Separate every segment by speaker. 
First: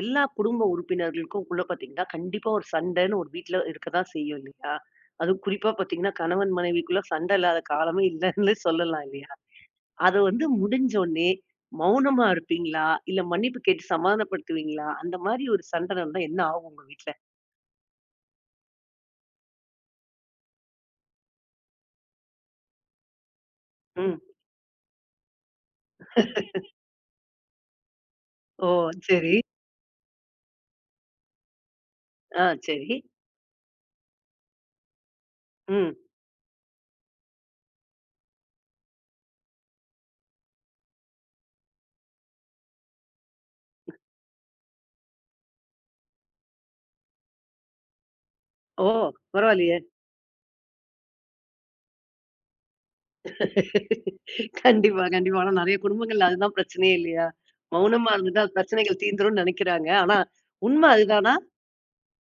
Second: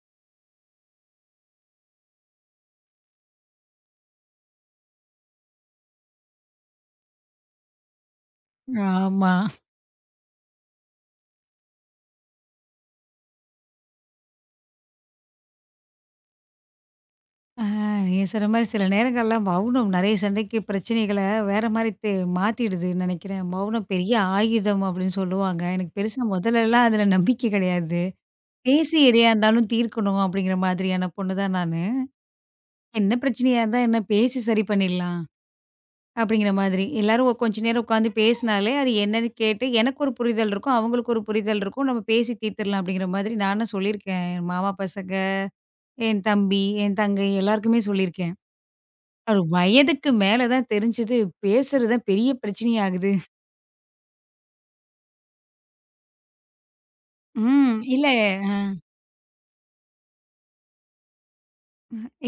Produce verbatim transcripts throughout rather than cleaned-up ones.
Speaker 1: எல்லா குடும்ப உறுப்பினர்களுக்கும் உள்ள பார்த்தீங்கன்னா, கண்டிப்பா ஒரு சண்டைன்னு ஒரு வீட்ல இருக்க தான் செய்யும் இல்லையா? அதுவும் குறிப்பா பார்த்தீங்கன்னா, கணவன் மனைவிக்குள்ள சண்டை இல்லாத காலமே இல்லன்னு சொல்லலாம் இல்லையா?
Speaker 2: ஆமா.
Speaker 1: அது வந்து முடிஞ்சோனே மௌனமா இருப்பீங்களா? இல்ல மன்னிப்பு கேட்டு சமாதானப்படுத்துவீங்களா? அந்த மாரி ஒரு சண்டை நடந்தா என்ன ஆகும் உங்க வீட்ல?
Speaker 2: அ நீங்க சொன்ன மாரி சில நேரங்கள்ல மௌனம் நெறைய சண்டைக்கு பிரச்சனைகள வேற மாரி தே மாத்திடுதுன்னு நெனைக்கிறேன். மௌனம் பெரிய
Speaker 1: ம்.
Speaker 2: ஆயுதம் அப்படின்னு சொல்லுவாங்க. எனக்கு பெருசா முதலலாம் அதுல நம்பிக்கை கிடையாது.
Speaker 1: ஓ!
Speaker 2: பேசி எதையா
Speaker 1: சரி.
Speaker 2: இருந்தாலும் தீர்க்கணும் அப்படிங்கிற மாதிரியான பொண்ணு தான் நானு.
Speaker 1: ஆ, சரி.
Speaker 2: என்ன பிரச்சனையா இருந்தா என்ன பேசி சரி பண்ணிடலாம்
Speaker 1: ம்.
Speaker 2: அப்படிங்கிற மாதிரி. எல்லாரும் ஒ- கொஞ்ச நேரம் உட்காந்து பேசினாலே அது என்னன்னு கேட்டு எனக்கு ஒரு புரிதல் இருக்கும். அவங்களுக்கு ஒரு புரிதல் இருக்கும். நம்ம பேசி தீர்த்துடலாம் அப்படிங்கிற மாதிரி நானும் சொல்லியிருக்கேன். என் மாமா பசங்க, என் தம்பி, என் தங்கை எல்லாருக்குமே சொல்லியிருக்கேன்.
Speaker 1: ஓ!
Speaker 2: ஒரு
Speaker 1: பரவாயில்லையே!
Speaker 2: வயதுக்கு மேல தான் தெரிஞ்சது, பேசுறது தான் பெரிய பிரச்சனையா ஆகுது.
Speaker 1: கண்டிப்பா, கண்டிப்பா. ஆனா நெறைய குடும்பங்கள்ல அதுதான் பிரச்சனையே இல்லையா?
Speaker 2: ம். இல்ல.
Speaker 1: மௌனமா இருந்துட்டா
Speaker 2: அ
Speaker 1: பிரச்சனைகள் தீந்துரும்னு நெனைக்கிறாங்க. ஆனா உண்மை அதுதானா?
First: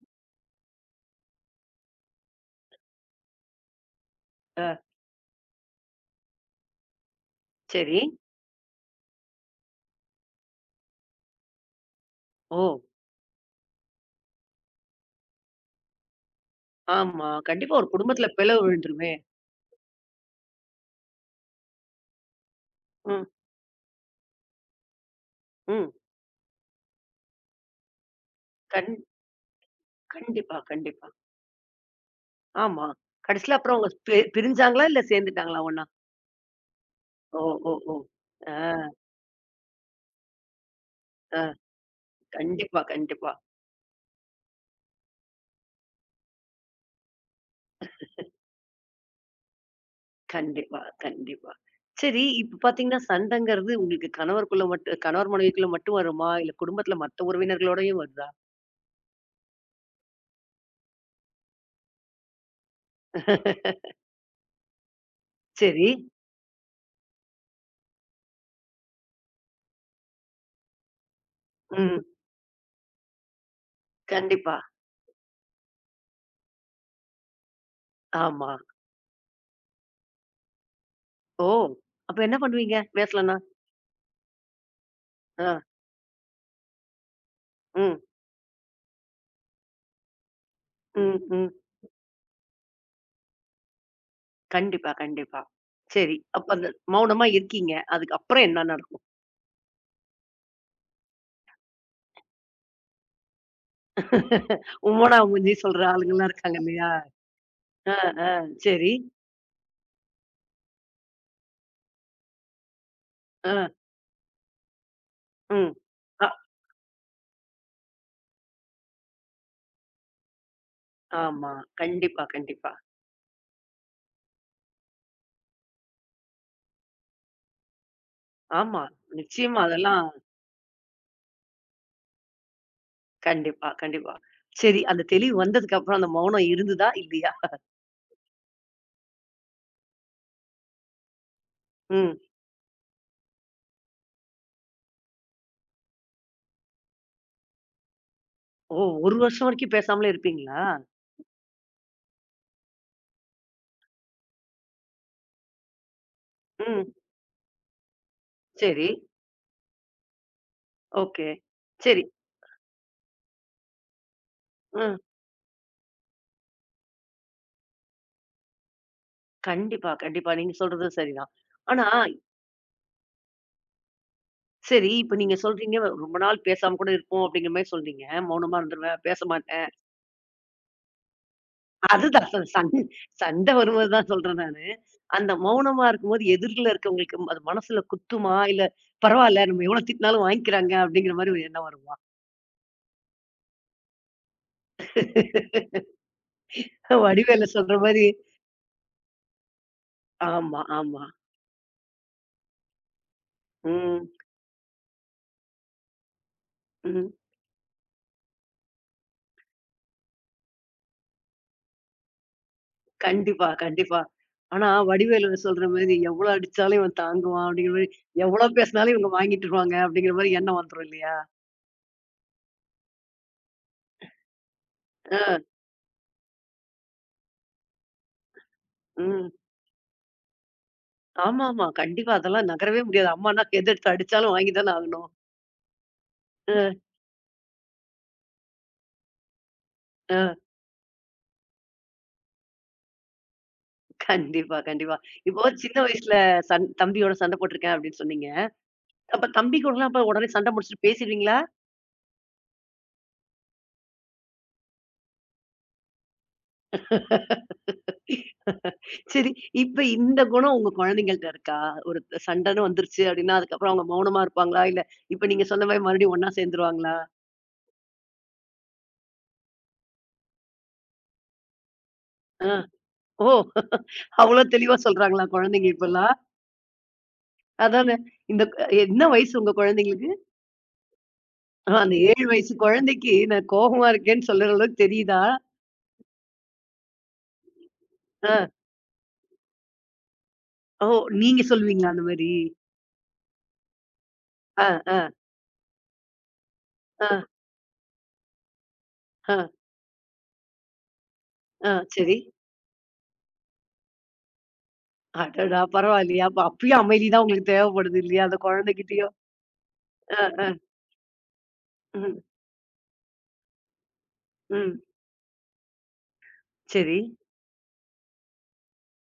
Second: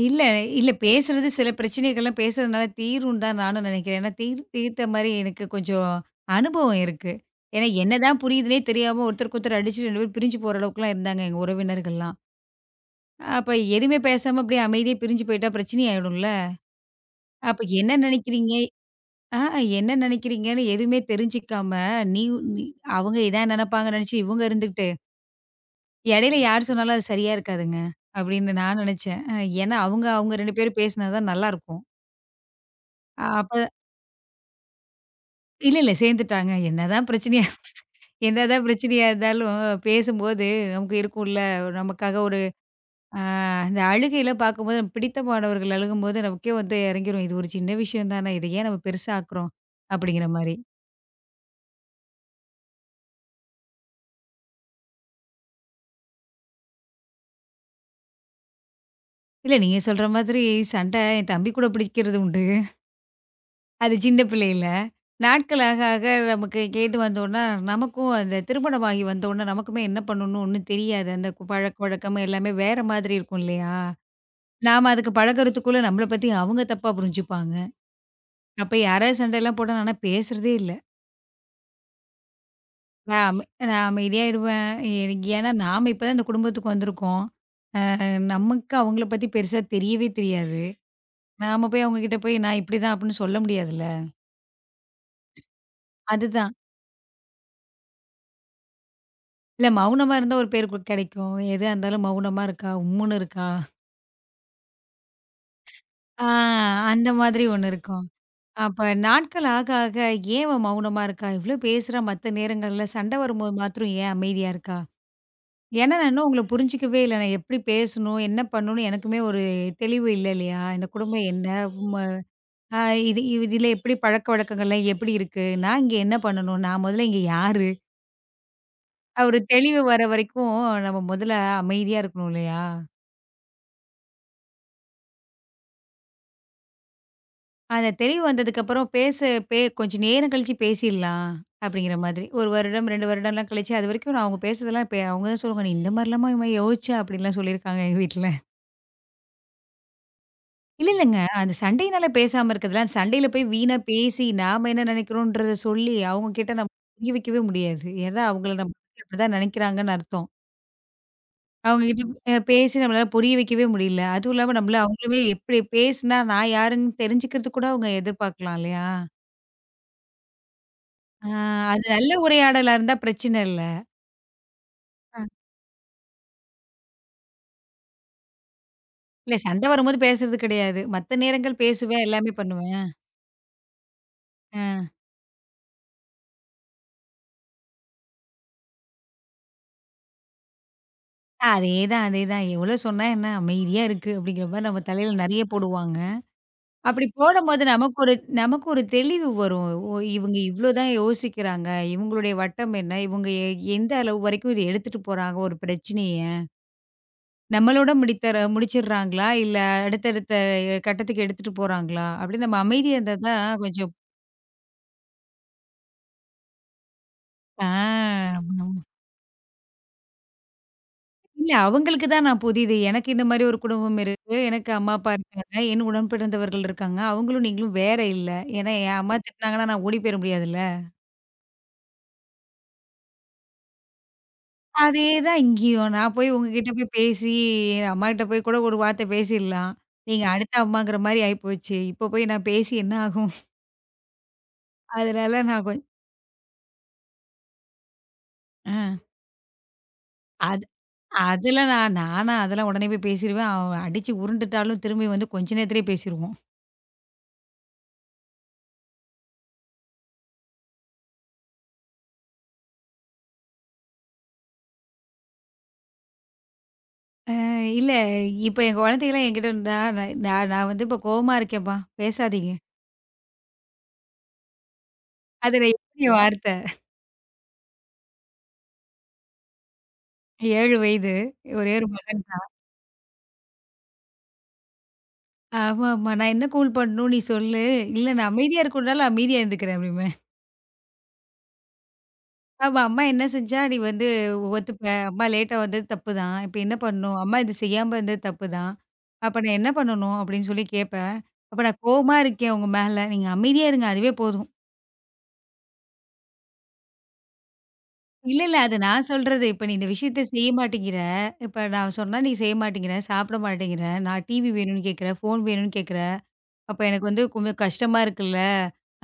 Speaker 2: இல்ல இல்ல பேசுறது சில பிரச்சனைகள்லாம் பேசுறதுனால தீரும்ன்னு தான் நானும் நெனைக்கிறேன். ஏன்னா தீர்
Speaker 1: அ,
Speaker 2: தீர்த்த மாரி எனக்கு கொஞ்சம் அனுபவம் இருக்கு. ஏன்னா
Speaker 1: சரி.
Speaker 2: என்னதான் புரியுதுன்னே தெரியாம ஒருத்தருக்கு ஒருத்தர் அடிச்சு ரெண்டு பேரும் பிரிஞ்சு போற அளவுக்குலாம் இருந்தாங்க எங்க உறவினர்கள்லாம்.
Speaker 1: ஓ!
Speaker 2: அப்ப எதுவுமே பேசாம அப்படியே அமைதியா பிரிஞ்சு போயிட்டா பிரச்சனை ஆயிடும்ல.
Speaker 1: ஆமா.
Speaker 2: அப்ப
Speaker 1: கண்டிப்பா ஒரு
Speaker 2: என்ன
Speaker 1: குடும்பத்துல
Speaker 2: நெனைக்கிறீங்க?
Speaker 1: பிளவு விழுந்துருமே!
Speaker 2: ஆ என்ன நெனைக்கிறீங்கன்னு எதுவுமே தெரிஞ்சுக்காம, நீ நீ அவங்க
Speaker 1: ம்,
Speaker 2: இதான் நெனைப்பாங்கன்னு நெனைச்சு இவங்க இருந்து
Speaker 1: ம்.
Speaker 2: இடையில யார் சொன்னாலும் அது சரியா இருக்காதுங்க. அப்படின்னு நான்
Speaker 1: கண்
Speaker 2: நினைச்சேன். அ ஏன்னா அவங்க அவங்க ரெண்டு
Speaker 1: கண்டிப்பா,
Speaker 2: பேரும் பேசினா
Speaker 1: கண்டிப்பா.
Speaker 2: தான் நல்லாருக்கும்.
Speaker 1: ஆமா.
Speaker 2: அ அப்ப
Speaker 1: கடைசில அப்புறம் அவங்க பி பிரிஞ்சாங்களா? இல்ல சேர்ந்துட்டாங்களா
Speaker 2: இல்ல,
Speaker 1: ஒண்ணா?
Speaker 2: இல்ல சேர்ந்துட்டாங்க. என்னதான்
Speaker 1: ஓ!
Speaker 2: பிரச்சனையா
Speaker 1: ஓ! ஓ! ஆ,
Speaker 2: என்னதான் பிரச்சனையா இருந்தாலும் பேசும்போது நமக்கு இருக்கும்ல,
Speaker 1: ஆ.
Speaker 2: நமக்காக ஒரு
Speaker 1: கண்டிப்பா, கண்டிப்பா.
Speaker 2: அந்த அழுகையில பார்க்கும்போது நமக்கு பிடித்தமானவர்கள் அழுகும்போது நமக்கே வந்து இறங்கிரும். இது ஒரு சின்ன விஷயம் தானே, இத ஏன் நம்ம பெருசா ஆக்குறோம்? அப்படிங்கிற மாரி.
Speaker 1: கண்டிப்பா, கண்டிப்பா. சரி, இப்ப பார்த்தீங்கன்னா, சண்டைங்கிறது உங்களுக்கு கணவருக்குள்ள மட்டும் கணவர் மனைவிக்குள்ள மட்டும் வருமா? இல்ல குடும்பத்துல மத்த உறவினர்களோடயும் வருதா?
Speaker 2: இல்ல நீங்க சொல்ற மாதிரி சண்டை என் தம்பி கூட பிடிக்கிறது உண்டு. அது சின்ன பிள்ளையில. நாட்கள் ஆக
Speaker 1: சரி.
Speaker 2: ஆக நமக்கு கேது வந்தோன்னா, நமக்கும் அந்த திருமணமாகி வந்தோன்னா, நமக்குமே என்ன பண்ணணும்னு ஒண்ணும் தெரியாது. அந்த கு
Speaker 1: ம்.
Speaker 2: பழக்கவழக்கம் எல்லாமே வேற மாதிரி இருக்கும் இல்லையா?
Speaker 1: கண்டிப்பா.
Speaker 2: நாம அதுக்கு பழகுறதுக்குள்ள நம்மள பத்தி அவங்க தப்பா புரிஞ்சுப்பாங்க.
Speaker 1: ஆமா.
Speaker 2: அப்ப யாராவது சண்டைலாம் போட்டா நான்லாம் பேசுறதே இல்ல.
Speaker 1: ஓ! அப்ப என்ன பண்ணுவீங்க?
Speaker 2: நான்
Speaker 1: பேசலன்னா?
Speaker 2: அம நான் அமைதியாயிடுவேன். எனக்கு
Speaker 1: ஆ.
Speaker 2: ஏன்னா நாம இப்ப தான் இந்த குடும்பத்துக்கு வந்திருக்கோம். அ
Speaker 1: ம்.
Speaker 2: நமக்கு அவங்கள பத்தி பெருசா தெரியவே தெரியாது.
Speaker 1: ம். ம்.
Speaker 2: நாம போய் அவங்ககிட்ட போய் நான் இப்படிதான் அப்படின்னு சொல்ல முடியாதுல்ல.
Speaker 1: கண்டிப்பா, கண்டிப்பா. சரி. அப்ப
Speaker 2: அதுதான்.
Speaker 1: அந்த மௌனமா இருக்கீங்க. அதுக்கப்புறம் என்ன நடக்கும்?
Speaker 2: இல்ல மௌனமா இருந்தா ஒரு பேர் கு கெடைக்கும். எதா இருந்தாலும் மௌனமா இருக்கா, உம்முன்னு இருக்கா.
Speaker 1: உம்மனா, உம்மஞ்சி சொல்ற
Speaker 2: ஆ,
Speaker 1: ஆளுங்கலாம் இருக்காங்க இல்லையா?
Speaker 2: அந்த மாதிரி ஒண்ணு
Speaker 1: ஆ,
Speaker 2: இருக்கும்.
Speaker 1: ஆ.
Speaker 2: அப்ப
Speaker 1: சரி.
Speaker 2: நாட்கள் ஆக, ஆக ஏன் இவ மௌனமா இருக்கா? இவ்ளோ பேசுறா மத்த நேரங்கள்ல, சண்டை
Speaker 1: ஆ,
Speaker 2: வரும்போது மாத்திரம் ஏன் அமைதியா இருக்கா?
Speaker 1: ம்.
Speaker 2: ஏன்னா, நான் இன்னும்
Speaker 1: அ
Speaker 2: உங்கள புரிஞ்சுக்கவே இல்ல. நான் எப்படி பேசணும்? என்ன பண்ணணும்னு எனக்குமே ஒரு தெளிவு இல்ல இல்லையா? இந்த குடும்பம் என்ன?
Speaker 1: ஆமா.
Speaker 2: ம
Speaker 1: கண்டிப்பா, கண்டிப்பா.
Speaker 2: அ இது இது- இதுல எப்படி பழக்கவழக்கங்கள்லாம் எப்படி இருக்கு? நான் இங்க என்ன பண்ணணும்? நான் முதல்ல இங்க யாரு?
Speaker 1: ஆமா.
Speaker 2: அ ஒரு
Speaker 1: நிச்சயமா
Speaker 2: தெளிவு வர
Speaker 1: அதெல்லாம்
Speaker 2: வரைக்கும் நம்ம முதல்ல அமைதியா இருக்கணும் இல்லையா?
Speaker 1: கண்டிப்பா, கண்டிப்பா. சரி. அந்த தெளிவு வந்ததுக்கு அப்புறம் அந்த மௌனம் இருந்ததா? இல்லையா?
Speaker 2: அந்த தெளிவு வந்ததுக்கப்புறம் பேச பே கொஞ்சம் நேரம் கழிச்சு பேசிடலாம் அப்படிங்கிற
Speaker 1: ம்.
Speaker 2: மாதிரி. ஒரு வருடம், ரெண்டு வருடம்லாம் கழிச்சு, அதுவரைக்கும் நான் அவங்க பேசுறதெல்லாம் இப்ப அவங்க தான் சொல்லுவாங்க, "நீ இந்த மாரிலாமா இவன் யோசிச்சா?" அப்படின்லாம் சொல்லியிருக்காங்க எங்க வீட்ல.
Speaker 1: ஓ! ஒரு வருஷம் வரைக்கும் பேசாமலே இருப்பீங்களா?
Speaker 2: இல்ல, இல்லங்க. அந்த சண்டையினால பேசாம இருக்கிறதுலாம், சண்டையில போய் வீணா பேசி, நாம என்ன நினைக்கிறோன்றத சொல்லி, அவங்க கிட்ட நம்ம
Speaker 1: ம்.
Speaker 2: புரிய வைக்கவே முடியாது. ஏன்னா அவங்கள நம்ம
Speaker 1: சரி.
Speaker 2: அப்படிதான் நினைக்கிறாங்கன்னு அர்த்தம்.
Speaker 1: ஓகே.
Speaker 2: அவங்க
Speaker 1: சரி.
Speaker 2: கிட்ட அ பேசி நம்மளால புரிய வைக்கவே முடியல. அதுவும் இல்லாம நம்மள
Speaker 1: ம்.
Speaker 2: அவங்களுமே எப்படி பேசினா நான் யாருன்னு தெரிஞ்சுக்கிறதுக்கு கூட அவங்க எதிர்பார்க்கலாம் இல்லையா?
Speaker 1: கண்டிப்பா, கண்டிப்பா. நீங்க சொல்றது
Speaker 2: ஆ,
Speaker 1: சரிதான்.
Speaker 2: அது
Speaker 1: ஆனா
Speaker 2: நல்ல உரையாடலா இருந்தா பிரச்சனை இல்ல.
Speaker 1: சரி, இப்ப
Speaker 2: ஆ.
Speaker 1: நீங்க சொல்றீங்க, ரொம்ப நாள் பேசாம கூட இருப்போம் அப்படிங்கிற மாரி சொல்றீங்க. மௌனமா இருந்துருவேன், பேச
Speaker 2: இல்ல சண்டை
Speaker 1: மாட்டேன்.
Speaker 2: வரும்போது பேசுறது கிடையாது. மத்த நேரங்கள் பேசுவேன்,
Speaker 1: அதுதான்
Speaker 2: எல்லாமே
Speaker 1: ச சண்
Speaker 2: பண்ணுவேன்.
Speaker 1: சண்டை வரும்போது தான் சொல்றேன்
Speaker 2: ஆ.
Speaker 1: நானு. அந்த மௌனமா இருக்கும்போது எதிர்ல இருக்கவங்களுக்கு அது மனசுல குத்துமா? இல்ல பரவால்ல நம்ம எவ்வளோ திட்டினாலும் வாங்கிக்கிறாங்க அப்படிங்கிற மாரி ஒரு எண்ணம் வருமா?
Speaker 2: அதேதான், அதேதான். எவ்வளோ சொன்னா என்ன அமைதியா இருக்கு அப்படிங்கிற மாரி நம்ம தலையில நெறைய போடுவாங்க. அப்படி
Speaker 1: வடிவேலு
Speaker 2: போடும்போது
Speaker 1: சொல்ற
Speaker 2: நமக்கு
Speaker 1: மாரி
Speaker 2: ஒரு நமக்கு ஒரு தெளிவு வரும். ஓ! இவங்க
Speaker 1: ஆமா,
Speaker 2: இவ்வளோ தான்
Speaker 1: ஆமா.
Speaker 2: யோசிக்கிறாங்க. இவங்களுடைய வட்டம் என்ன? இவங்க எ எந்த
Speaker 1: ம்,
Speaker 2: அளவு வரைக்கும் இத எடுத்துட்டு போறாங்க ஒரு பிரச்சனைய.
Speaker 1: ம்.
Speaker 2: நம்மளோட முடித்தர முடிச்சிடுறாங்களா? இல்ல அடுத்தடுத்த கட்டத்துக்கு எடுத்துட்டு போறாங்களா? அப்படின்னு நம்ம அமைதியா இருந்தா
Speaker 1: கண்டிப்பா,
Speaker 2: தான் கொஞ்சம்.
Speaker 1: கண்டிப்பா. ஆனா வடிவேலு சொல்ற மாரி எவ்வளோ அடிச்சாலும் இவன் தாங்குவான்
Speaker 2: ஆ.
Speaker 1: அப்படிங்கிற மாரி, எவ்வளோ பேசினாலும் இவங்க வாங்கிட்டுருவாங்க அப்படிங்கிற மாரி எண்ணம் வந்துரும் இல்லையா?
Speaker 2: இல்ல அவங்களுக்கு தான் நான் புதிது. எனக்கு இந்த மாரி ஒரு குடும்பம் இருக்கு. எனக்கு அம்மா, அப்பா
Speaker 1: ஆ,
Speaker 2: இருக்காங்க. என் உடன் பிறந்தவர்கள் இருக்காங்க. அவங்களும் நீங்களும் வேற இல்ல. ஏன்னா என் அம்மா
Speaker 1: ம்.
Speaker 2: திட்டினாங்கன்னா நான் ஓடி போயிற முடியாதுல்ல.
Speaker 1: ஆமாமா. கண்டிப்பா. அதெல்லாம் நகரவே முடியாது. அம்மான்னா எதிர்த்து அடிச்சாலும் வாங்கி தானே
Speaker 2: அதே
Speaker 1: ஆகணும்.
Speaker 2: தான் இங்கேயும். நான் போய்
Speaker 1: அ,
Speaker 2: உங்ககிட்ட போய் பேசி என் அம்மாகிட்ட போய் கூட ஒரு வார்த்தை பேசிடலாம். நீங்க
Speaker 1: அ.
Speaker 2: அடுத்த அம்மாங்கிற மாரி ஆயிப்போச்சு. இப்போ போய் நான் பேசி என்ன ஆகும்?
Speaker 1: கண்டிப்பா, கண்டிப்பா.
Speaker 2: அதனால
Speaker 1: இப்போ
Speaker 2: நான்
Speaker 1: சின்ன
Speaker 2: கொஞ்
Speaker 1: வயசுல சண் தம்பியோட சண்டை போட்டுருக்கேன் அப்படின்னு சொன்னீங்க.
Speaker 2: அ
Speaker 1: அப்ப தம்பி கூடலாம் அப்ப உடனே சண்டை
Speaker 2: அது
Speaker 1: முடிச்சுட்டு பேசிருவீங்களா?
Speaker 2: அதெல்லாம் நான் நானா அதெல்லாம் உடனே போய் பேசிருவேன். அவ அடிச்சு உருண்டுட்டாலும் திரும்பி வந்து கொஞ்ச நேரத்திலேயே பேசிருவோம்.
Speaker 1: சரி. இப்ப இந்த குணம் உங்க குழந்தைங்கள்ட்ட இருக்கா? ஒரு சண்டைன்னு வந்துருச்சு அப்படின்னா, அதுக்கப்புறம் அவங்க மௌனமா இருப்பாங்களா? இல்ல இப்ப நீங்க சொன்ன மாரி மறுபடியும் ஒண்ணா சேர்ந்துருவாங்களா?
Speaker 2: இல்ல. இப்ப என் குழந்தைகள்லாம் என்கிட்ட இருந்தா, நான் நான் நான் வந்து இப்ப கோவமா இருக்கேன்ப்பா, பேசாதீங்க.
Speaker 1: அ. ஓ! அவ்வளோ தெளிவா சொல்றாங்களா
Speaker 2: அதுல
Speaker 1: குழந்தைங்க
Speaker 2: எத்தனை
Speaker 1: இப்பல்லாம்?
Speaker 2: வார்த்த
Speaker 1: அதானே. இந்த என்ன வயசு உங்க குழந்தைங்களுக்கு?
Speaker 2: ஏழு வயது,
Speaker 1: ஆ,
Speaker 2: ஒரே ஒரு
Speaker 1: அந்த
Speaker 2: மகன்
Speaker 1: ஏழு
Speaker 2: தான்.
Speaker 1: வயசு குழந்தைக்கு நான் கோவமா இருக்கேன்னு சொல்லுற அளவுக்கு தெரியுதா?
Speaker 2: ஆமாமா. நான் என்ன கூல் பண்ணணும் நீ சொல்லு. இல்ல நான்
Speaker 1: ஆ,
Speaker 2: அமைதியா இருக்கணும்னாலும் அமைதியா இருந்துக்கிறேன் அப்படிம்பேன்.
Speaker 1: ஓ! நீங்க சொல்லுவீங்களா அந்த மாரி?
Speaker 2: அப்ப அம்மா என்ன செஞ்சா நீ வந்து
Speaker 1: ஆ,
Speaker 2: ஒத்துப்ப.
Speaker 1: ஆ,
Speaker 2: அம்மா லேட்டா வந்தது தப்பு தான். இப்ப என்ன
Speaker 1: ஆ,
Speaker 2: பண்ணணும்? அம்மா இது செய்யாம இருந்தது தப்பு தான். அப்ப
Speaker 1: ஆ,
Speaker 2: நான் என்ன பண்ணணும்? அப்படின்னு சொல்லி கேட்பேன். அப்ப
Speaker 1: ஆ,
Speaker 2: நான் கோவமா
Speaker 1: சரி.
Speaker 2: இருக்கேன் உங்க மேல. நீங்க அமைதியா இருங்க. அதுவே போதும்.
Speaker 1: அடடா! பரவாயில்லையே! அப்ப அப்பயும் அமைதி தான் உங்களுக்கு தேவைப்படுது இல்லையா? அந்த
Speaker 2: இல்ல, இல்ல. அது நான்
Speaker 1: குழந்தைகிட்டயும்.
Speaker 2: சொல்றது. இப்ப நீ இந்த விஷயத்த
Speaker 1: ஆ,
Speaker 2: செய்ய
Speaker 1: ஆ,
Speaker 2: மாட்டேங்கிற. இப்ப நான் சொன்னா
Speaker 1: ம்,
Speaker 2: நீ செய்ய மாட்டேங்கிற, சாப்பிட மாட்டேங்கிற, நான் டிவி
Speaker 1: ம்.
Speaker 2: வேணும்னு கேட்கிற, ஃபோன் வேணும்னு கேட்கிற. அப்ப
Speaker 1: சரி.
Speaker 2: எனக்கு வந்து கொஞ்சம் கஷ்டமா இருக்குல்ல.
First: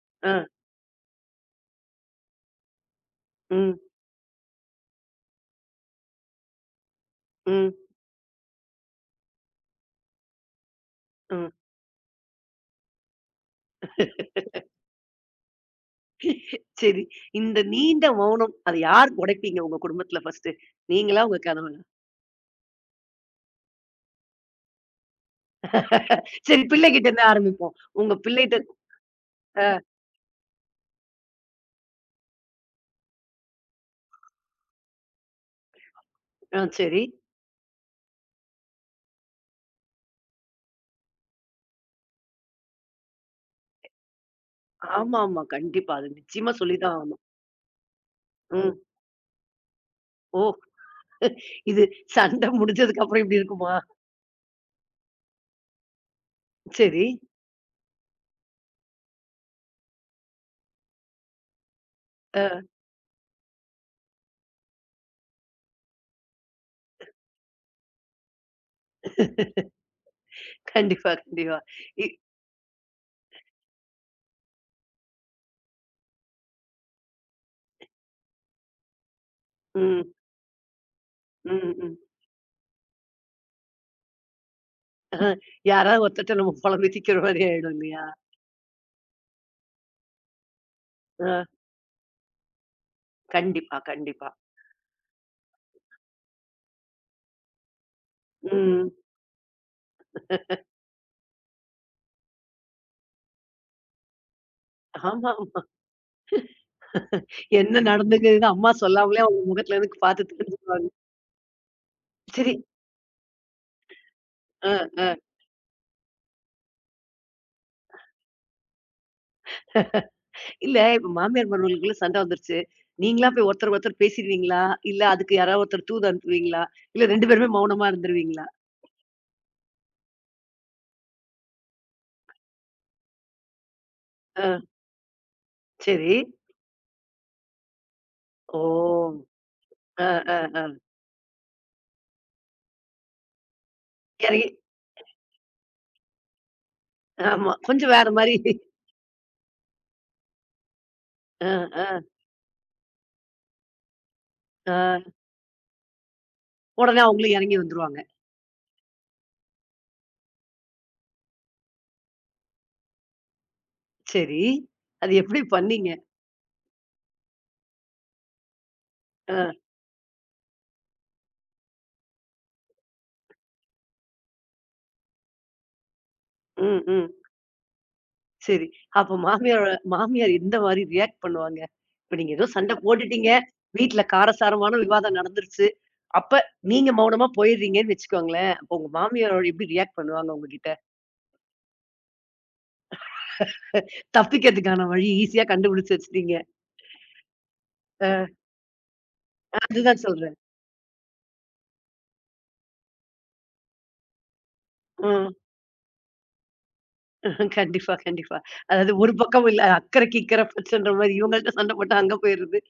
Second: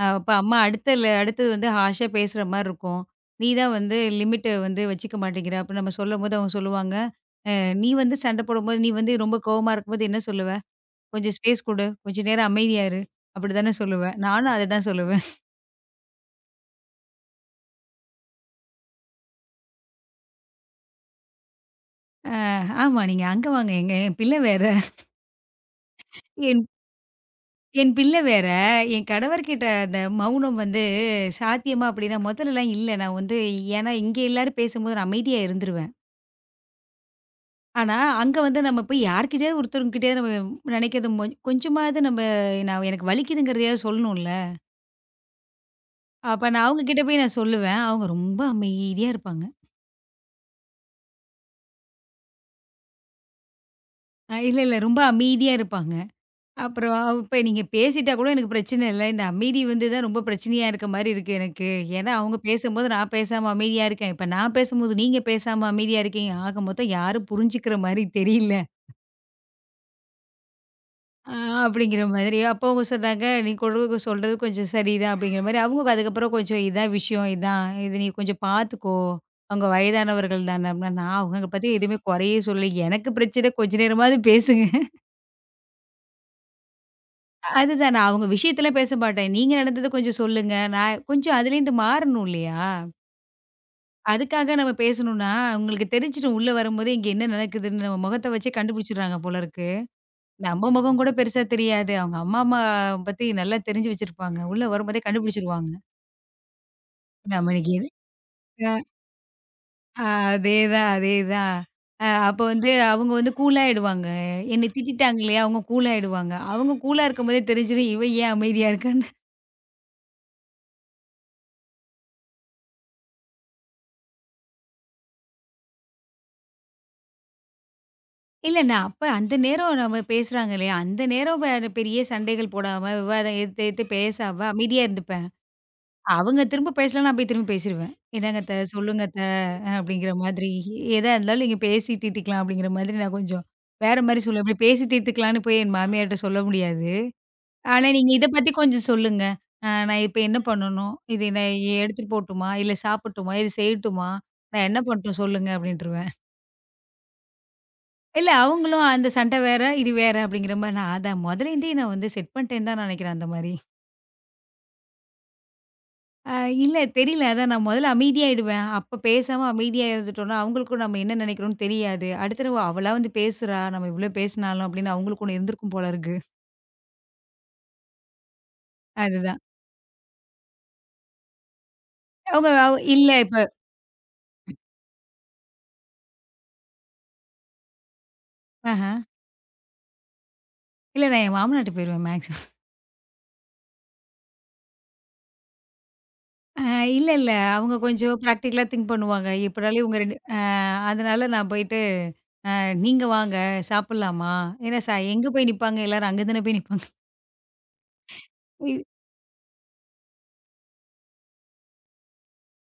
Speaker 2: அ அப்ப
Speaker 1: ஆ,
Speaker 2: அம்மா அடுத்த ல அடுத்தது வந்து ஹார்ஷா பேசுற மாரி இருக்கும். நீ தான்
Speaker 1: ம்,
Speaker 2: வந்து லிமிட்ட வந்து வச்சுக்க மாட்டேங்கிற. அப்ப நம்ம சொல்லும்போது அவங்க சொல்லுவாங்க, "அ
Speaker 1: ம்,
Speaker 2: நீ வந்து சண்டை போடும்போது, நீ வந்து ரொம்ப கோவமா இருக்கும்போது என்ன சொல்லுவ? கொஞ்சம்
Speaker 1: ம்.
Speaker 2: ஸ்பேஸ் குடு. கொஞ்ச நேரம் அமைதியா இரு." அப்படி தானே சொல்லுவ. நானும் அத தான் சொல்லுவேன்.
Speaker 1: சரி. இந்த நீண்ட மௌனம் அத யார் உடைப்பீங்க உங்க குடும்பத்துல ஃபர்ஸ்ட்டு? நீங்களா? உங்க கணவனா?
Speaker 2: ஆமா. நீங்க அங்க வாங்க. எங்க என் பிள்ளை வேற.
Speaker 1: சரி பிள்ளைகிட்ட இருந்து ஆரம்பிப்போம்.
Speaker 2: என்
Speaker 1: உங்க
Speaker 2: பிள்ளை வேற,
Speaker 1: பிள்ளைட்ட
Speaker 2: என் கணவர்கிட்ட
Speaker 1: ஆ,
Speaker 2: அந்த மௌனம் வந்து சாத்தியமா அப்படின்னா முதல்லலாம் இல்ல. நான் வந்து ஏன்னா இங்க எல்லாரும் பேசும்போது நான் அமைதியா இருந்துருவேன்.
Speaker 1: ஆ, சரி.
Speaker 2: ஆனா, அங்க வந்து நம்ம போய் யார்கிட்டயாவது ஒருத்தவங்ககிட்டயாவது நம்ம நினைக்கிறது மொ கொஞ்சமாவது நம்ம நான் எனக்கு வலிக்குதுங்கிறதையாவது சொல்லணும்ல.
Speaker 1: ஆமாமா. கண்டிப்பா. அது
Speaker 2: அப்ப
Speaker 1: நிச்சயமா
Speaker 2: நான்
Speaker 1: சொல்லி தான்
Speaker 2: அவங்ககிட்ட போய்
Speaker 1: ஆகணும்.
Speaker 2: நான் சொல்லுவேன். அவங்க ரொம்ப
Speaker 1: ம்.
Speaker 2: அமைதியா இருப்பாங்க.
Speaker 1: ஓ! இது சண்டை முடிஞ்சதுக்கு அப்புறம் இப்படி இருக்குமா?
Speaker 2: அ இல்ல, இல்ல ரொம்ப அமைதியா இருப்பாங்க. அப்புறம்
Speaker 1: சரி.
Speaker 2: அவ- இப்ப நீங்க பேசிட்டா கூட எனக்கு பிரச்சனை இல்ல. இந்த அமைதி வந்து தான் ரொம்ப பிரச்சனையா இருக்க மாரி இருக்கு எனக்கு. ஏன்னா அவங்க
Speaker 1: ஆ.
Speaker 2: பேசும்போது நான் பேசாம அமைதியா இருக்கேன். இப்ப நான் பேசும்போது நீங்க பேசாம அமைதியா இருக்கீங்க. ஆக மொத்தம் யாரும் புரிஞ்சுக்கிற மாரி தெரியல.
Speaker 1: கண்டிப்பா,
Speaker 2: ஆ
Speaker 1: கண்டிப்பா.
Speaker 2: அப்படிங்கிற
Speaker 1: இ
Speaker 2: மாதிரி. அப்போ அவங்க சொன்னாங்க, "நீ கொடு சொல்றது கொஞ்சம் சரிதான்." அப்படிங்கிற மாரி. அவங்க அதுக்கப்புறம் கொஞ்சம் இதான் விஷயம் இதான். இது நீ கொஞ்சம் பார்த்துக்கோ. அவங்க
Speaker 1: ம்,
Speaker 2: வயதானவர்கள் தான. அப்படின்னா நான் அவங்கள பத்தி
Speaker 1: ம், ம்.
Speaker 2: எதுவுமே குறையே சொல்லல. எனக்கு பிரச்சனை கொஞ்ச நேரமாவது பேசுங்க.
Speaker 1: அஹ. யாராவது ஒருத்தர்ட்ட நம்ம பொலம்பி தீக்கிற மாரி ஆயிடும்
Speaker 2: அதுதான்.
Speaker 1: இல்லையா?
Speaker 2: நான் அவங்க விஷயத்துல பேச மாட்டேன். நீங்க நடந்தத கொஞ்சம் சொல்லுங்க. நான் கொஞ்சம்
Speaker 1: ஆ.
Speaker 2: அதுலேருந்து மாறணும் இல்லையா?
Speaker 1: கண்டிப்பா, கண்டிப்பா.
Speaker 2: அதுக்காக நம்ம பேசணும்னா, அவங்களுக்கு தெரிஞ்சிடும் உள்ள வரும்போது இங்க என்ன நடக்குதுன்னு நம்ம முகத்த வச்சே
Speaker 1: ம்.
Speaker 2: கண்டுபிடிச்சுடுறாங்க போல இருக்கு. நம்ம முகம் கூட பெருசா தெரியாது. அவங்க அம்மா அம்மா பத்தி நல்லா தெரிஞ்சு வச்சிருப்பாங்க. உள்ள வரும்போதே
Speaker 1: ஆமா, ஆமா.
Speaker 2: கண்டுபிடிச்சுருவாங்க. நம்ம இன்னைக்கு
Speaker 1: என்ன
Speaker 2: எது
Speaker 1: நடந்துக்குதுன்னு அம்மா
Speaker 2: அ
Speaker 1: சொல்லாமலே அவங்க முகத்துல இருந்து பார்த்து
Speaker 2: அதேதான்,
Speaker 1: தெரிஞ்சுக்குவாங்க.
Speaker 2: அதேதான். அ அப்ப
Speaker 1: சரி.
Speaker 2: வந்து அவங்க வந்து கூல் ஆயிடுவாங்க. என்னை
Speaker 1: ஆ, ஆ.
Speaker 2: திட்டிட்டாங்க இல்லையா? அவங்க கூல் ஆயிடுவாங்க. அவங்க கூலா இருக்கும்போதே தெரிஞ்சிரும் இவ ஏன் அமைதியா இருக்கான்னு.
Speaker 1: இல்ல இப்ப மாமியார் மருமகளுக்குள்ள சண்டை வந்துருச்சு. நீங்களா போய் ஒருத்தர் ஒருத்தர் பேசிருவீங்களா? இல்ல அதுக்கு யாராவது ஒருத்தர் தூது அனுப்புவீங்களா? இல்ல ரெண்டு பேருமே மௌனமா இருந்துருவீங்களா?
Speaker 2: இல்ல நான் அப்ப அந்த நேரம் நம்ம பேசுறாங்க இல்லையா, அந்த நேரம் வேற பெரிய சண்டைகள் போடாம, விவாதம் எதிர்த்து எதிர்த்து பேசாம
Speaker 1: ஆ.
Speaker 2: அமைதியா இருந்துப்பேன்.
Speaker 1: சரி.
Speaker 2: அவங்க திரும்ப பேசலனா, நான் போய் திரும்ப பேசிருவேன். "இந்தாங்க அத்த,
Speaker 1: ஓ!
Speaker 2: சொல்லுங்க அத்த"
Speaker 1: அ,
Speaker 2: அப்படிங்கிற
Speaker 1: அ,
Speaker 2: மாதிரி.
Speaker 1: அ.
Speaker 2: "எதா இருந்தாலும் நீங்க பேசி தீர்த்துக்கலாம்" அப்படிங்கிற மாதிரி நான் கொஞ்சம் வேற மாரி சொல்லுவேன்.
Speaker 1: எறங்கி
Speaker 2: இப்படி பேசி தீர்த்துக்கலாம்னு போய் என் மாமியார்ட்ட சொல்ல முடியாது.
Speaker 1: ஆமா.
Speaker 2: ஆனா,
Speaker 1: கொஞ்சம் வேற
Speaker 2: "நீங்க இத
Speaker 1: மாரி
Speaker 2: பத்தி கொஞ்சம் சொல்லுங்க. அ நான் இப்ப என்ன பண்ணணும்? இது
Speaker 1: அ,
Speaker 2: நான்
Speaker 1: அ,
Speaker 2: எடுத்துட்டு போகட்டுமா? இல்ல சாப்பிடட்டுமா? இது செய்யட்டுமா? நான் என்ன
Speaker 1: அ.
Speaker 2: பண்ணட்டும் சொல்லுங்க" அப்படின்ருவேன்.
Speaker 1: உடனே அவங்களும் எறங்கி வந்துருவாங்க.
Speaker 2: இல்ல அவங்களும் அந்த சண்டை வேற, இது வேற அப்படிங்கிற மாரி நான் அதான் முதலேருந்தே நான் வந்து செட் பண்ணிட்டேன்னு தான் நினைக்கிறேன் அந்த மாரி.
Speaker 1: சரி. அது எப்படி பண்ணீங்க?
Speaker 2: அ இல்ல தெரியல. அதான் நான் முதல்ல அமைதியாயிடுவேன். அப்ப பேசாம
Speaker 1: அ,
Speaker 2: அமைதியா இருந்துட்டோம்னா, அவங்களுக்கும் நம்ம என்ன நினைக்கிறோம்னு தெரியாது. அடுத்த தடவ அவளா வந்து பேசுறா, நம்ம இவ்ளோ பேசினாலும் அப்படின்னு அவங்களுக்கு ஒண்ணு இருந்திருக்கும் போல இருக்கு.
Speaker 1: ம், ம். சரி. அப்போ
Speaker 2: அதுதான்.
Speaker 1: மாமியாரோட மாமியார் எந்த மாரி ரியாக்ட் பண்ணுவாங்க? இப்ப நீங்க ஏதோ
Speaker 2: அவங்க அவ
Speaker 1: சண்டை
Speaker 2: இல்ல
Speaker 1: போட்டுட்டீங்க.
Speaker 2: இப்ப
Speaker 1: வீட்ல காரசாரமான விவாதம் நடந்துருச்சு. அப்ப நீங்க மௌனமா போயிடுறீங்கன்னு வச்சுக்கோங்களேன். அப்போ உங்க
Speaker 2: ஆஹ.
Speaker 1: மாமியாரோட எப்படி ரியாக்ட் பண்ணுவாங்க உங்ககிட்ட?
Speaker 2: இல்ல நான் என் மாமனார்ட்ட போயிருவேன் மேக்ஸிமம்.
Speaker 1: தப்பிக்கிறதுக்கான வழி ஈஸியா கண்டுபிடிச்சு வச்சுட்டீங்க.
Speaker 2: அ இல்ல, இல்ல. அவங்க கொஞ்சம்
Speaker 1: அ
Speaker 2: பிராக்டிகலா திங்க் பண்ணுவாங்க. எப்படினாலும் இவங்க
Speaker 1: அதுதான்
Speaker 2: 2 அ
Speaker 1: சொல்றேன்.
Speaker 2: அதனால நான் போயிட்டு, "நீங்க வாங்க சாப்பிடலாமா?" ஏன்னா ச எங்க
Speaker 1: ம்.
Speaker 2: போய் நிப்பாங்க எல்லாரும் அங்க தானே போய் நிப்பாங்க.
Speaker 1: கண்டிப்பா, கண்டிப்பா. அதாவது ஒரு பக்கம் இல்ல. அக்கறைக்கு இக்கரை பச்சைன்ற மாரி இவங்கள்ட்ட சண்டை போட்டா அங்க போயிருது.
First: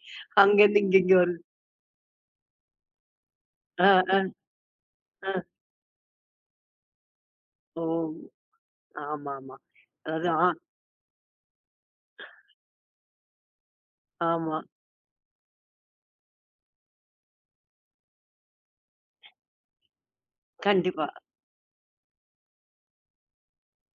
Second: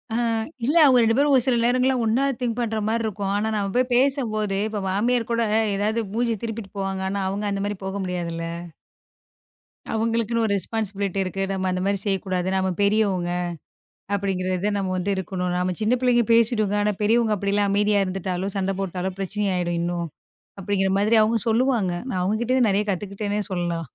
Speaker 2: இல்ல,
Speaker 1: அங்கேருந்து
Speaker 2: அவங்க
Speaker 1: இங்க
Speaker 2: ரெண்டு
Speaker 1: இங்க
Speaker 2: பேரும்
Speaker 1: வருது.
Speaker 2: ஒரு சில நேரங்கள்லாம் ஒண்ணா திங்க் பண்ற மாரி இருக்கும். ஆனா, நம்ம
Speaker 1: ஆ,
Speaker 2: போய்
Speaker 1: ஆ,
Speaker 2: பேசம்போது, இப்ப மாமியார்
Speaker 1: ஆ.
Speaker 2: கூட ஏதாவது மூஞ்சி திருப்பிட்டு போவாங்க. ஆனா, அவங்க அந்த மாரி
Speaker 1: ஓ!
Speaker 2: போக முடியாதுல்ல.
Speaker 1: ஆமாமா. அதாவது
Speaker 2: அவங்களுக்குன்னு
Speaker 1: ஆ
Speaker 2: ஒரு ரெஸ்பான்சிபிலிட்டி இருக்கு. நம்ம அந்த மாரி செய்யக்கூடாது. நம்ம பெரியவங்க
Speaker 1: ஆமா.
Speaker 2: அப்படிங்கிறது நம்ம வந்து இருக்கணும். நம்ம சின்ன பிள்ளைங்க பேசிடுங்க. ஆனா, பெரியவங்க அப்படிலாம் அமைதியா இருந்துட்டாலோ, சண்டை போட்டாலோ பிரச்சனை ஆயிடும் இன்னும். அப்படிங்கிற
Speaker 1: கண்டிப்பா.
Speaker 2: மாதிரி அவங்க சொல்லுவாங்க. நான் அவங்க கிட்டேருந்து நெறைய கத்துக்கிட்டேன்னே சொல்லலாம்.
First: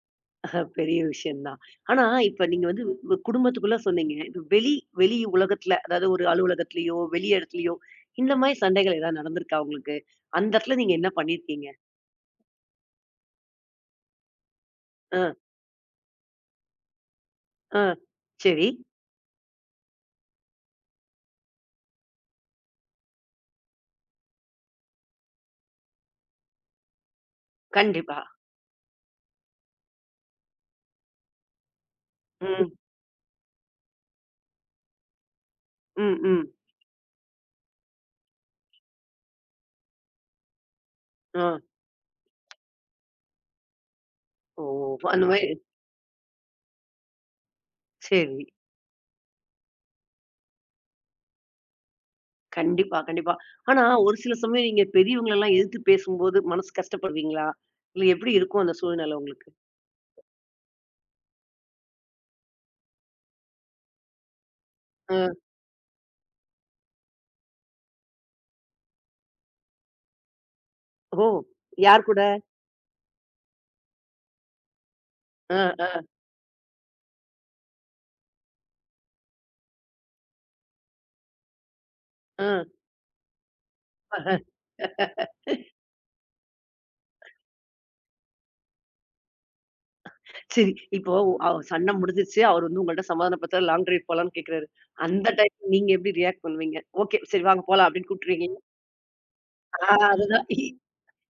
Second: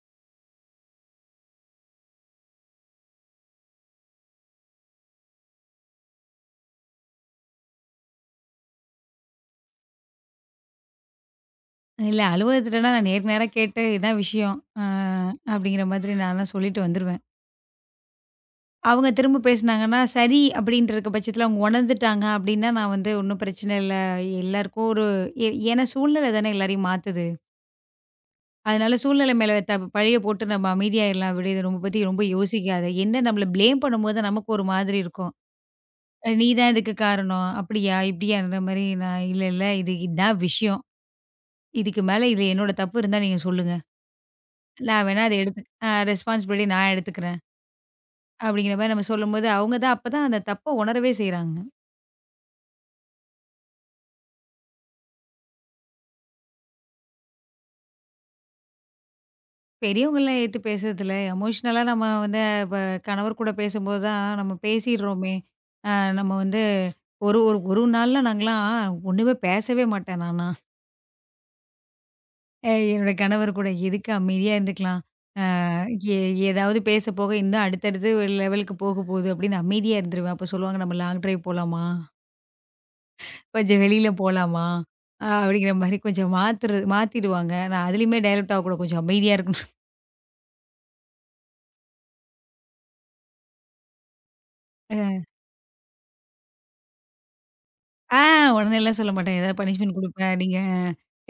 Speaker 1: பெரிய விஷயம் தான். ஆனா, இப்ப நீங்க வந்து வ குடும்பத்துக்குள்ள சொன்னீங்க. இப்ப வெளி வெளி உலகத்துல, அதாவது ஒரு அலுவலகத்திலயோ, வெளி இடத்துலயோ, இந்த மாரி சண்டைகள் ஏதாவது நடந்திருக்கா உங்களுக்கு? அந்த இடத்துல நீங்க என்ன பண்ணியிருக்கீங்க?
Speaker 2: இல்ல அலுவலகத்துலனா நான் நேருக்கு நேரா கேட்டு, இதான் விஷயம். அ
Speaker 1: ஆ,
Speaker 2: அப்படிங்கிற மாதிரி நான்லாம் சொல்லிட்டு வந்துருவேன்.
Speaker 1: ஆ. சரி.
Speaker 2: அவங்க திரும்ப பேசுனாங்கன்னா, சரி அப்படின்றக்க பட்சத்தில அவங்க உணர்ந்துட்டாங்க அப்படின்னா, நான் வந்து ஒண்ணும் பிரச்சனை இல்ல. எல்லாருக்கும் ஒரு ஏ ஏன்னா சூழ்நிலை தானே எல்லாரையும் மாத்துது.
Speaker 1: கண்டிப்பா.
Speaker 2: அதனால சூழ்நிலை மேல த பழிய போட்டு நம்ம அமைதியாயிரலாம் விடு. இத ரொம்ப பத்தி ரொம்ப
Speaker 1: ம்.
Speaker 2: யோசிக்காத. என்ன நம்மள பிளேம் பண்ணும்போது நமக்கு ஒரு மாதிரி இருக்கும்.
Speaker 1: ம்,
Speaker 2: அஹ் "நீ
Speaker 1: ம்.
Speaker 2: தான் இதுக்கு காரணம். அப்படியா? இப்படியான்ற" மாரி நான் "இல்ல, இல்ல இது இதான் விஷயம்.
Speaker 1: ஆ.
Speaker 2: இதுக்கு மேல இதுல என்னோட தப்பு இருந்தா நீங்க சொல்லுங்க.
Speaker 1: ஓ!
Speaker 2: நான் வேணா
Speaker 1: அந்த
Speaker 2: அத
Speaker 1: மாரி
Speaker 2: எடுத்து அ ரெஸ்பான்சிபிலிட்டி நான் எடுத்துக்கிறேன்."
Speaker 1: சரி.
Speaker 2: அப்படிங்கிற மாரி நம்ம சொல்லும்போது, அவங்க தான் அப்பதான் அந்த தப்ப உணரவே செய்றாங்க.
Speaker 1: கண்டிப்பா, கண்டிப்பா. ஆனா ஒரு சில சமயம் நீங்க பெரியவங்களலாம் எதிர்த்து பேசும்போது மனசு கஷ்டப்படுவீங்களா? இல்ல எப்படி இருக்கும் அந்த சூழ்நிலை உங்களுக்கு?
Speaker 2: பெரியவங்கலாம் ஏத்து பேசுறதில்ல. எமோஷனலா நம்ம வந்து இப்ப கணவர் கூட பேசும்போது தான் நம்ம
Speaker 1: அ.
Speaker 2: பேசிடுறோமே! அ நம்ம வந்து ஒரு ஒரு ஒரு நாள்ல நாங்கலாம் ஒண்ணுமே பேசவே மாட்டேன் நான்லாம்.
Speaker 1: ஓ! யார் கூட?
Speaker 2: அ என்னோட கணவர் கூட எதுக்கு அமைதியா இருந்துக்கலாம்.
Speaker 1: அ,
Speaker 2: அ
Speaker 1: அ,
Speaker 2: எ ஏதாவது பேச போக இன்னும் அடுத்தடுத்து லெவலுக்கு போக போகுது அப்படின்னு அமைதியா இருந்துருவேன். அப்போ சொல்லுவாங்க, "நம்ம லாங் டிரைவ் போலாமா?
Speaker 1: அ.
Speaker 2: கொஞ்சம் வெளியில போலாமா?" அ அப்படிங்கிற மாரி கொஞ்சம் மாத்துறது மாத்திடுவாங்க. நான் அதிலயுமே டைவர்ட் ஆகக்கூடாது. கொஞ்சம் அமைதியா இருக்கணும்.
Speaker 1: சரி. இப்போ அ சண்டை முடிஞ்சிருச்சு. அவரு வந்து உங்கள்ட்ட சமாதானப்படுத்துறாரு. லாங் டிரைவ் போலான்னு கேட்கிறாரு. அந்த டைம் நீங்க எப்படி ரியாக்ட் பண்ணுவீங்க? ஓகே. சரி வாங்க போலாம் அப்படின்னு
Speaker 2: ஆ
Speaker 1: கூப்ட்டுருவீங்க.
Speaker 2: உடனேலாம் சொல்ல மாட்டேன். ஏதாவது
Speaker 1: ஆ
Speaker 2: பனிஷ்மென்ட் குடுப்பேன்.
Speaker 1: அதுதான்.
Speaker 2: நீங்க
Speaker 1: இ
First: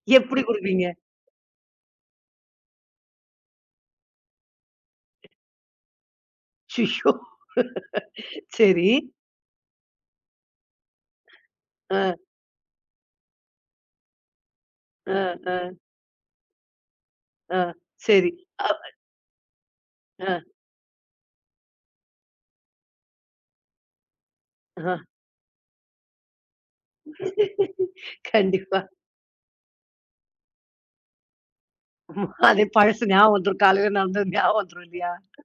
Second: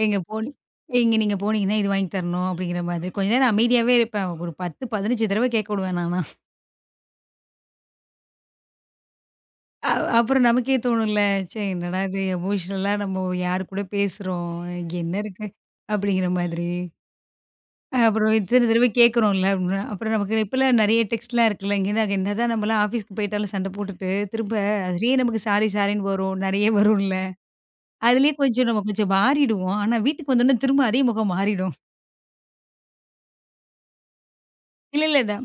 Speaker 2: எங்க
Speaker 1: எப்படி
Speaker 2: போனி
Speaker 1: குடுப்பீங்க?
Speaker 2: இங்க நீங்க போனீங்கன்னா, இது வாங்கி தரணும் அப்படிங்கிற மாதிரி. கொஞ்ச நேரம் அமைதியாவே இருப்பேன். ஒரு பத்து, பதினஞ்சு தடவ கேட்க விடுவேன் நானா.
Speaker 1: அய்யய்யோ! சரி.
Speaker 2: அ அப்புறம் நமக்கே தோணும்ல, ச்சே என்னடா
Speaker 1: அ,
Speaker 2: இது எமோஷனலா நம்ம யாரு கூட பேசுறோம்? இங்க
Speaker 1: அ,
Speaker 2: என்ன இருக்கு?
Speaker 1: அ,
Speaker 2: அப்படிங்கிற மாதிரி.
Speaker 1: அ. சரி.
Speaker 2: அப்புறம் இத்தன
Speaker 1: அ,
Speaker 2: தடவ கேட்குறோம்ல அப்படின்னா, அப்புறம்
Speaker 1: அ,
Speaker 2: நமக்கு இப்பலாம் நெறைய டெக்ஸ்ட்லாம் இருக்குல்ல. இங்கேருந்து என்னதான் நம்மலாம் ஆஃபீஸ்க்கு போயிட்டாலும் சண்டை போட்டுட்டு, திரும்ப
Speaker 1: அ.
Speaker 2: அதுலயே நமக்கு சாரி சாரின்னு வரும். நெறைய வரும்ல. அதுலயே கொஞ்சம்
Speaker 1: கண்டிப்பா.
Speaker 2: நம்ம கொஞ்சம் மாறிடுவோம். ஆனா வீட்டுக்கு வந்தோனே திரும்ப அதே முகம் மாறிடும்.
Speaker 1: அது பழசு ஞாபகம் வந்துரும். காலையில நடந்தது ஞாபகம் வந்துரும்
Speaker 2: இல்ல,
Speaker 1: இல்லையா?
Speaker 2: இல்ல. நா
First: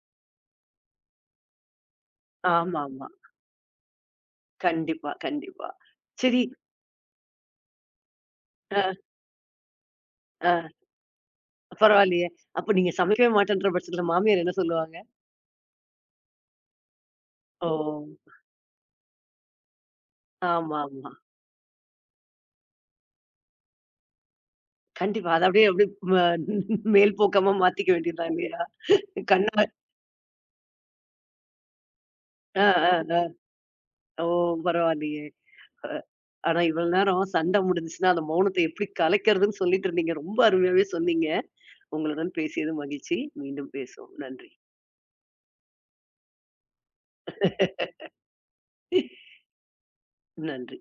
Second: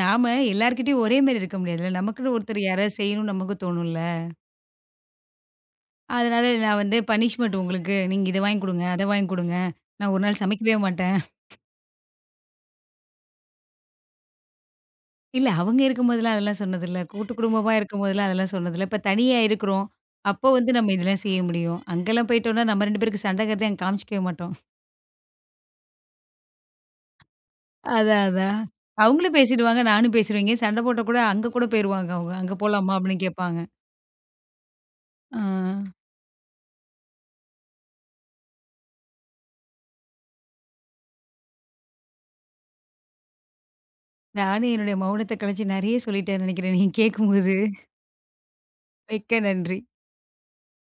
Speaker 2: நாம எல்லார்கிட்டயும் ஒரே மாரி இருக்க முடியாதுல்ல. நமக்குன்னு ஒருத்தர் யாராவது
Speaker 1: ஆமாமா.
Speaker 2: செய்யணும்னு நமக்கு தோணும்ல.
Speaker 1: கண்டிப்பா, கண்டிப்பா. சரி.
Speaker 2: அதனால நான் வந்து பனிஷ்மென்ட் உங்களுக்கு. நீங்க இத வாங்கி குடுங்க,
Speaker 1: அ,
Speaker 2: அத வாங்கி குடுங்க. நான் ஒரு நாள்
Speaker 1: அ
Speaker 2: சமைக்கவே மாட்டேன்.
Speaker 1: பரவாயில்லையே! அப்ப நீங்க சமைக்கவே மாட்டேன்ற பட்சத்துல மாமியார் என்ன சொல்லுவாங்க?
Speaker 2: இல்ல அவங்க இருக்கும்போதெல்லாம் அதெல்லாம் சொன்னதில்ல. கூட்டு
Speaker 1: ஓ!
Speaker 2: குடும்பமா இருக்கும்போதெல்லாம் அதெல்லாம் சொன்னதில்ல. இப்ப தனியா இருக்கிறோம். அப்போ வந்து நம்ம
Speaker 1: ஆமாமா.
Speaker 2: இதெல்லாம் செய்ய முடியும். அங்கலாம் போய்ட்டோம்னா நம்ம ரெண்டு பேருக்கு சண்டங்கிறத அங்க காமிச்சுக்கவே மாட்டோம்.
Speaker 1: கண்டிப்பா. அத அப்படியே அப்படியே ம மேல் போக்கமா மாத்திக்க வேண்டியது
Speaker 2: அதான்,
Speaker 1: தான்
Speaker 2: அதான்.
Speaker 1: இல்லையா?
Speaker 2: அவங்களும்
Speaker 1: கண்ணா
Speaker 2: பேசிடுவாங்க, நானும் பேசிருவேன். எங்கேயும் சண்டை போட்டா கூட அங்க கூட போயிருவாங்க அவங்க. அங்க
Speaker 1: அ,
Speaker 2: போலாமா?
Speaker 1: அ,
Speaker 2: அப்படின்னு
Speaker 1: அ.
Speaker 2: கேட்பாங்க.
Speaker 1: ஓ! பரவாயில்லையே!
Speaker 2: ஆ.
Speaker 1: அ. ஆனா இவ்வளோ நேரம் சண்டை முடிஞ்சுச்சுன்னா, அந்த மௌனத்த எப்படி கலைக்கிறதுன்னு சொல்லிட்டு இருந்தீங்க. ரொம்ப அருமையாவே சொன்னீங்க. உங்களுடன் பேசியது மகிழ்ச்சி. மீண்டும் பேசுவோம். நன்றி.
Speaker 2: நானே என்னுடைய மௌனத்த கலைச்சு நெறைய சொல்லிட்டேன்னு நெனைக்கிறேன். நீங்க கேட்கும்போது. மிக்க நன்றி.
Speaker 1: நன்றி.